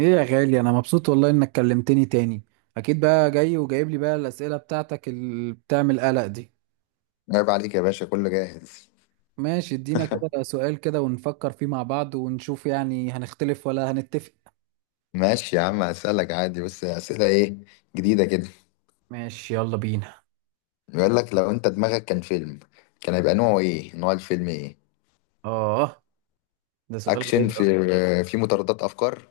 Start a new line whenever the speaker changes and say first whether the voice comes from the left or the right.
right: ايه يا غالي، انا مبسوط والله انك كلمتني تاني. اكيد بقى جاي وجايب لي بقى الاسئله بتاعتك اللي بتعمل قلق دي.
left: عيب عليك يا باشا، كله جاهز.
right: ماشي، ادينا كده سؤال كده ونفكر فيه مع بعض ونشوف يعني هنختلف ولا هنتفق؟
left: ماشي يا عم، هسألك عادي بس أسئلة إيه؟ جديدة كده.
right: ماشي، يلا بينا.
left: بيقول لك لو أنت دماغك كان فيلم، كان هيبقى نوعه إيه؟ نوع الفيلم إيه؟
right: اه، ده سؤال
left: أكشن،
right: غريب.
left: في مطاردات أفكار.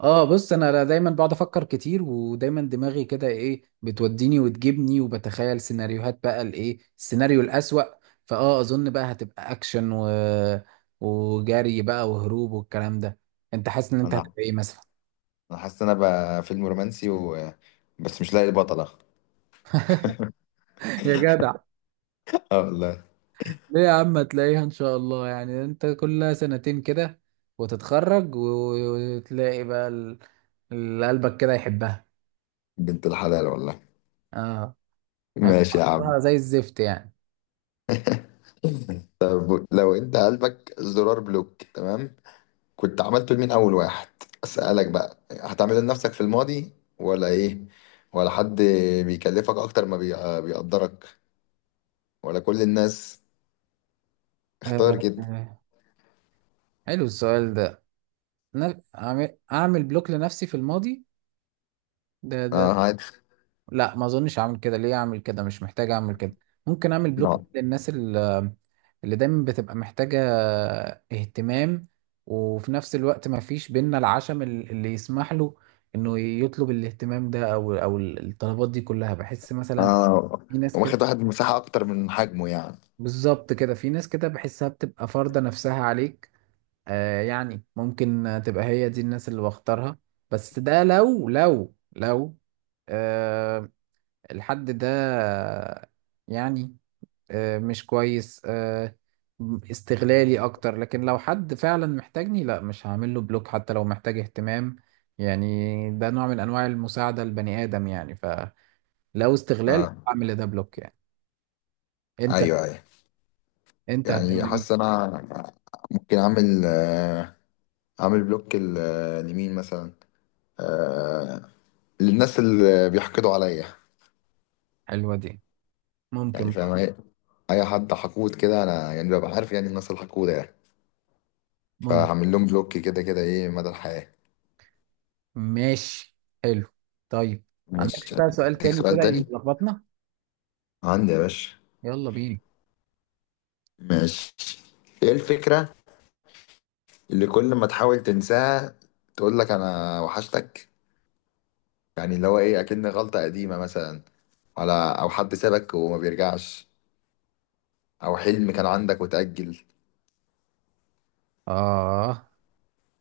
right: اه، بص انا دايما بقعد افكر كتير، ودايما دماغي كده ايه، بتوديني وتجيبني وبتخيل سيناريوهات بقى، الايه السيناريو الاسوأ. اظن بقى هتبقى اكشن و... وجري بقى، وهروب والكلام ده. انت حاسس ان انت
left: أنا
right: هتبقى ايه مثلا؟
left: أنا حاسس إن أنا بقى فيلم رومانسي بس مش لاقي البطلة.
right: يا جدع.
left: آه والله.
right: ليه يا عم، هتلاقيها ان شاء الله، يعني انت كلها سنتين كده وتتخرج و- وتلاقي بقى اللي قلبك كده يحبها.
left: بنت الحلال والله.
right: اه.
left: ماشي
right: هيبقى
left: يا عم.
right: طعمها زي الزفت يعني.
left: طب لو أنت قلبك زرار بلوك، تمام؟ كنت عملته لمين اول واحد؟ اسالك بقى، هتعمله لنفسك في الماضي ولا ايه؟ ولا حد بيكلفك اكتر ما بيقدرك؟ ولا كل الناس؟ اختار
right: آه،
left: كده.
right: آه. حلو السؤال ده. أعمل بلوك لنفسي في الماضي؟ ده؟
left: اه، عادي.
right: لا، ما أظنش أعمل كده. ليه أعمل كده؟ مش محتاج أعمل كده. ممكن أعمل بلوك
left: لا.
right: للناس اللي دايما بتبقى محتاجة اهتمام، وفي نفس الوقت ما فيش بينا العشم اللي يسمح له انه يطلب الاهتمام ده او الطلبات دي كلها، بحس مثلا
left: اه،
right: في ناس كده.
left: واخد واحد مساحه اكتر من حجمه يعني.
right: بالظبط كده، في ناس كده بحسها بتبقى فارضة نفسها عليك. آه، يعني ممكن تبقى هي دي الناس اللي بختارها. بس ده لو، آه، الحد ده يعني، مش كويس، استغلالي اكتر. لكن لو حد فعلا محتاجني، لا مش هعمل له بلوك، حتى لو محتاج اهتمام يعني، ده نوع من انواع المساعدة البني ادم يعني. فلو استغلال،
left: اه.
right: اعمل ده بلوك يعني. انت
left: ايوه، ايوه.
right: انت
left: يعني
right: هتعمل مين؟
left: حاسس انا ممكن اعمل، اعمل بلوك لمين مثلا؟ آه، للناس اللي بيحقدوا عليا.
right: حلوة دي.
left: يعني
right: ممكن
left: فاهم،
right: برضه.
left: اي اي حد حقود كده، انا يعني ببقى عارف يعني الناس الحقودة يعني،
right: ممكن.
left: فهعمل لهم بلوك كده كده، ايه، مدى الحياة.
right: ماشي. حلو. طيب. عندك
left: مش...
right: بقى سؤال
left: اديك
right: تاني كده
left: سؤال تاني.
right: يلخبطنا؟
left: عندي يا باشا.
right: يلا بينا.
left: ماشي. ايه الفكرة اللي كل ما تحاول تنساها تقول لك انا وحشتك؟ يعني اللي هو ايه، اكن غلطة قديمة مثلا، على... او حد سابك وما بيرجعش، او حلم كان عندك وتأجل.
right: آه.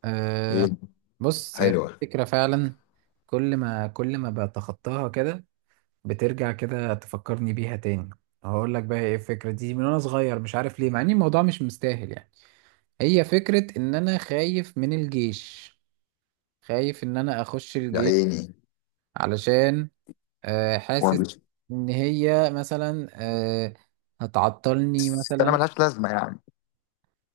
right: آه،
left: ايه؟
right: بص هي
left: حلوة.
right: الفكرة فعلا، كل ما بتخطاها كده، بترجع كده تفكرني بيها تاني. هقول لك بقى ايه الفكرة دي. من وانا صغير مش عارف ليه، مع ان الموضوع مش مستاهل يعني. هي فكرة ان انا خايف من الجيش، خايف ان انا اخش
left: يا
right: الجيش
left: عيني.
right: علشان، حاسس
left: ولا-.
right: ان هي مثلا، هتعطلني
left: بس انا
right: مثلا.
left: ملهاش لازمة يعني.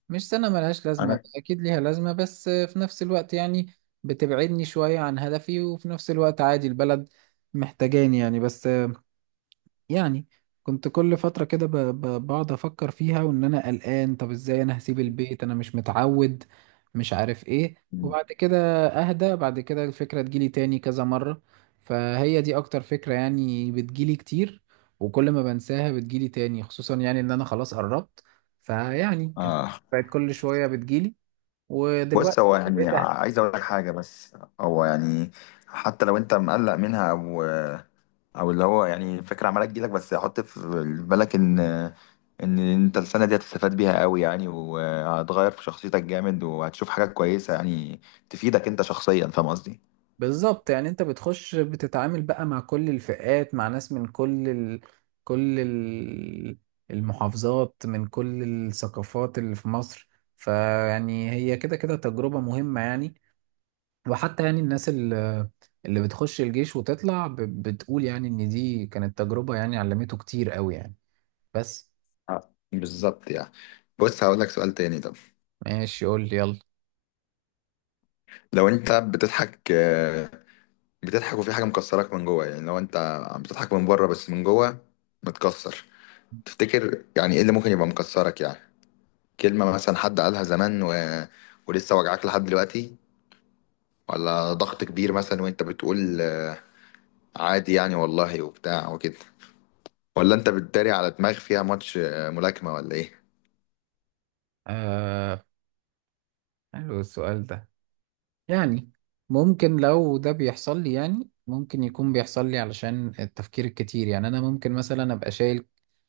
right: مش سنة ملهاش لازمة،
left: انا...
right: أكيد ليها لازمة، بس في نفس الوقت يعني بتبعدني شوية عن هدفي. وفي نفس الوقت عادي، البلد محتاجاني يعني. بس يعني كنت كل فترة كده بقعد أفكر فيها وإن أنا قلقان، طب إزاي أنا هسيب البيت؟ أنا مش متعود، مش عارف إيه. وبعد كده أهدى، بعد كده الفكرة تجيلي تاني كذا مرة. فهي دي أكتر فكرة يعني بتجيلي كتير، وكل ما بنساها بتجيلي تاني، خصوصا يعني إن أنا خلاص قربت. فيعني الفكرة
left: اه.
right: بقت كل شوية بتجيلي،
left: بص
right: ودلوقتي
left: هو يعني
right: بقيت.
left: عايز اقول لك حاجه بس. هو يعني حتى لو انت مقلق منها، او او اللي هو يعني فكره عماله تجيلك، بس حط في بالك ان ان انت السنه دي هتستفاد بيها قوي يعني، وهتغير في شخصيتك جامد، وهتشوف حاجات كويسه يعني، تفيدك انت شخصيا، فاهم قصدي؟
right: بالظبط، يعني انت بتخش بتتعامل بقى مع كل الفئات، مع ناس من كل ال... المحافظات، من كل الثقافات اللي في مصر. فيعني هي كده كده تجربة مهمة يعني. وحتى يعني الناس اللي بتخش الجيش وتطلع بتقول يعني ان دي كانت تجربة يعني علمته كتير قوي يعني. بس.
left: آه، بالظبط يعني. بص هقول لك سؤال تاني طب.
right: ماشي، قول لي يلا.
left: لو انت بتضحك، بتضحك وفي حاجه مكسراك من جوه، يعني لو انت بتضحك من بره بس من جوه متكسر، تفتكر يعني ايه اللي ممكن يبقى مكسرك يعني؟ كلمة مثلا حد قالها زمان ولسه وجعاك لحد دلوقتي؟ ولا ضغط كبير مثلا وانت بتقول عادي يعني والله وبتاع وكده؟ ولا انت بتداري على دماغ فيها ماتش ملاكمة ولا ايه؟
right: آه... حلو السؤال ده يعني. ممكن لو ده بيحصل لي، يعني ممكن يكون بيحصل لي علشان التفكير الكتير يعني. انا ممكن مثلا ابقى شايل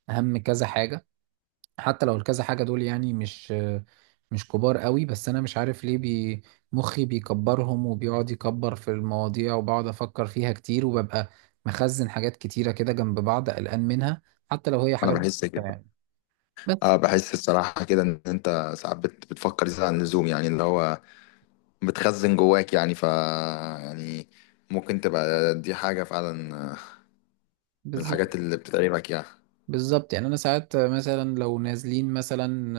right: هم كذا حاجة، حتى لو الكذا حاجة دول يعني مش كبار قوي. بس انا مش عارف ليه مخي بيكبرهم، وبيقعد يكبر في المواضيع، وبقعد افكر فيها كتير، وببقى مخزن حاجات كتيرة كده جنب بعض قلقان منها، حتى لو هي
left: انا
right: حاجات
left: بحس كده.
right: بسيطة يعني.
left: اه،
right: بس.
left: بحس الصراحة كده ان انت ساعات بتفكر زيادة عن اللزوم، يعني اللي هو بتخزن جواك يعني، ف يعني ممكن تبقى دي حاجة فعلا من
right: بالظبط،
left: الحاجات اللي بتتعبك يعني.
right: بالظبط يعني انا ساعات مثلا لو نازلين مثلا،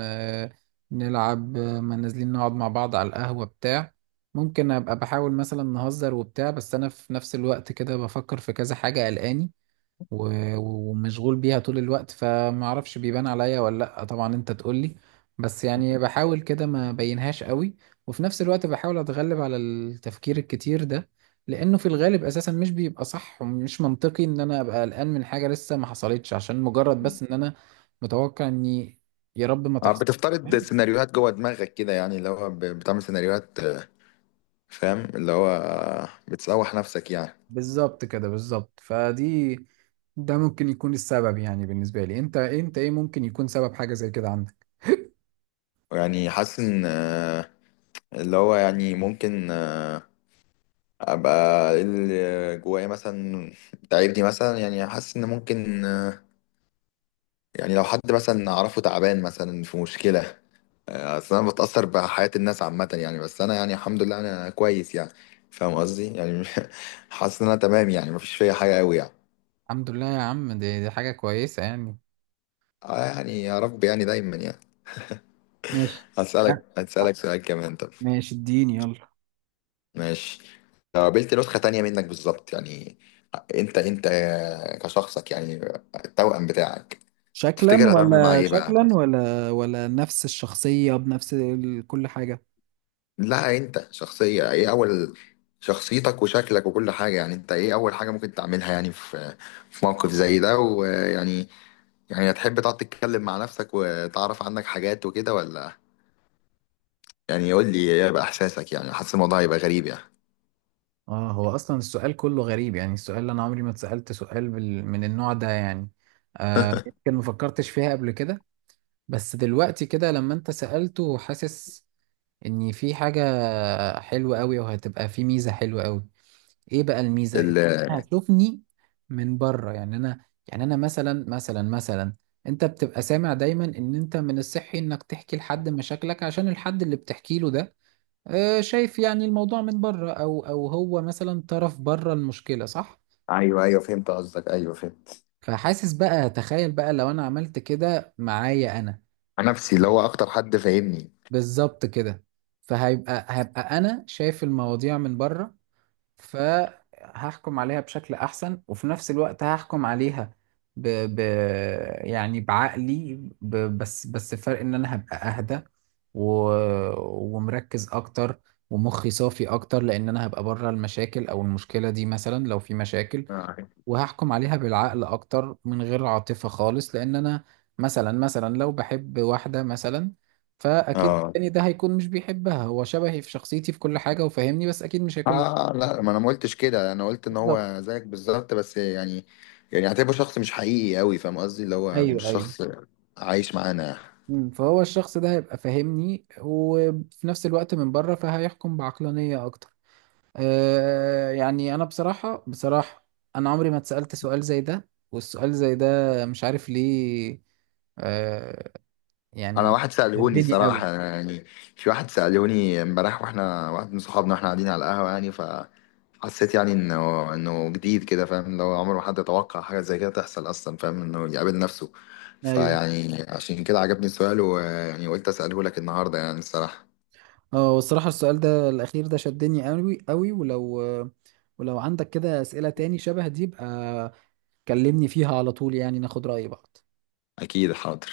right: آه، نلعب، ما نازلين نقعد مع بعض على القهوة بتاع. ممكن ابقى بحاول مثلا نهزر وبتاع، بس انا في نفس الوقت كده بفكر في كذا حاجة قلقاني و- ومشغول بيها طول الوقت، فما اعرفش بيبان عليا ولا لا، طبعا انت تقول لي. بس يعني بحاول كده ما بينهاش قوي. وفي نفس الوقت بحاول اتغلب على التفكير الكتير ده، لانه في الغالب اساسا مش بيبقى صح، ومش منطقي ان انا ابقى قلقان من حاجة لسه ما حصلتش، عشان مجرد بس ان انا متوقع اني، يا رب ما
left: اه،
right: تحصل.
left: بتفترض
right: فاهم؟
left: سيناريوهات جوه دماغك كده، يعني اللي هو بتعمل سيناريوهات. آه، فاهم؟ اللي هو آه، بتسوح نفسك يعني.
right: بالظبط كده، بالظبط، فدي ده ممكن يكون السبب يعني بالنسبة لي. انت ايه ممكن يكون سبب حاجة زي كده عندك؟
left: يعني حاسس ان آه، اللي هو يعني ممكن آه، ابقى إيه اللي جوايا مثلا تعبني مثلا؟ يعني حاسس ان ممكن آه، يعني لو حد مثلا اعرفه تعبان مثلا في مشكلة، آه، اصل انا بتأثر بحياة الناس عامة يعني، بس انا يعني الحمد لله انا كويس يعني، فاهم قصدي يعني؟ حاسس ان انا تمام يعني، مفيش فيا حاجة قوي يعني.
right: الحمد لله يا عم، دي حاجة كويسة يعني.
left: آه، يعني يا رب يعني دايما يعني.
right: ماشي.
left: هسألك
right: ها،
left: هسألك سؤال كمان طب.
right: ماشي، اديني يلا.
left: ماشي. لو قابلت نسخة تانية منك بالظبط يعني، انت انت كشخصك يعني، التوأم بتاعك،
right: شكلا،
left: تفتكر هتعمل معاه
right: ولا
left: ايه بقى؟
right: شكلا، ولا نفس الشخصية بنفس كل حاجة؟
left: لا، انت شخصية ايه اول... شخصيتك وشكلك وكل حاجة يعني. انت ايه اول حاجة ممكن تعملها يعني في في موقف زي ده ويعني، يعني هتحب تقعد تتكلم مع نفسك وتعرف عنك حاجات وكده ولا، يعني قول لي ايه بقى احساسك؟ يعني حاسس الموضوع هيبقى غريب يعني.
right: اه، هو اصلا السؤال كله غريب يعني. السؤال اللي انا عمري ما اتسألت سؤال من النوع ده يعني، آه يمكن ما فكرتش فيها قبل كده. بس دلوقتي كده لما انت سألته، حاسس ان في حاجة حلوة قوي، وهتبقى في ميزة حلوة قوي. ايه بقى الميزه؟
left: ال...
right: انها تشوفني من بره، يعني انا مثلا. انت بتبقى سامع دايما ان انت من الصحي انك تحكي لحد مشاكلك، عشان الحد اللي بتحكي له ده شايف يعني الموضوع من بره، او هو مثلا طرف بره المشكله، صح؟
left: ايوه ايوه، فهمت قصدك، ايوه فهمت.
right: فحاسس بقى، تخيل بقى لو انا عملت كده معايا انا.
left: مع نفسي، اللي هو اكتر حد فاهمني.
right: بالظبط كده. هبقى انا شايف المواضيع من بره، فهحكم عليها بشكل احسن، وفي نفس الوقت هحكم عليها ب... ب... يعني بعقلي. ب... بس بس الفرق ان انا هبقى اهدى و... ومركز اكتر، ومخي صافي اكتر، لان انا هبقى بره المشاكل، او المشكله دي مثلا لو في مشاكل.
left: اه.
right: وهحكم عليها بالعقل اكتر من غير عاطفه خالص. لان انا مثلا لو بحب واحده مثلا، فاكيد
left: اه.
right: التاني ده هيكون مش بيحبها. هو شبهي في شخصيتي في كل حاجه وفاهمني، بس اكيد مش هيكون
left: آه، لا ما انا ما قلتش كده. انا قلت ان
right: بيحبها.
left: هو زيك بالظبط بس يعني، يعني اعتبره شخص مش حقيقي قوي، فاهم قصدي؟ اللي هو مش
right: ايوه، ايوه.
left: شخص عايش معانا.
right: فهو الشخص ده هيبقى فاهمني، وفي نفس الوقت من بره فهيحكم بعقلانية اكتر. آه، يعني انا بصراحة بصراحة، انا عمري ما اتسألت سؤال زي ده. والسؤال زي ده مش عارف ليه، آه
left: انا
right: يعني
left: واحد سألهوني
right: شدني قوي.
left: الصراحة، أنا يعني... في واحد سألهوني امبارح واحنا، واحد من صحابنا، واحنا قاعدين على القهوة يعني، فحسيت يعني انه انه جديد كده، فاهم؟ اللي هو عمره ما حد يتوقع حاجة زي كده تحصل اصلا، فاهم انه يقابل نفسه.
right: ايوه.
left: فيعني عشان كده عجبني السؤال، ويعني قلت أسأله لك النهاردة يعني الصراحة.
right: اه، والصراحة السؤال ده الاخير ده شدني قوي قوي، ولو عندك كده اسئلة تاني شبه دي، يبقى كلمني فيها على طول يعني، ناخد رأي بعض.
left: أكيد حاضر.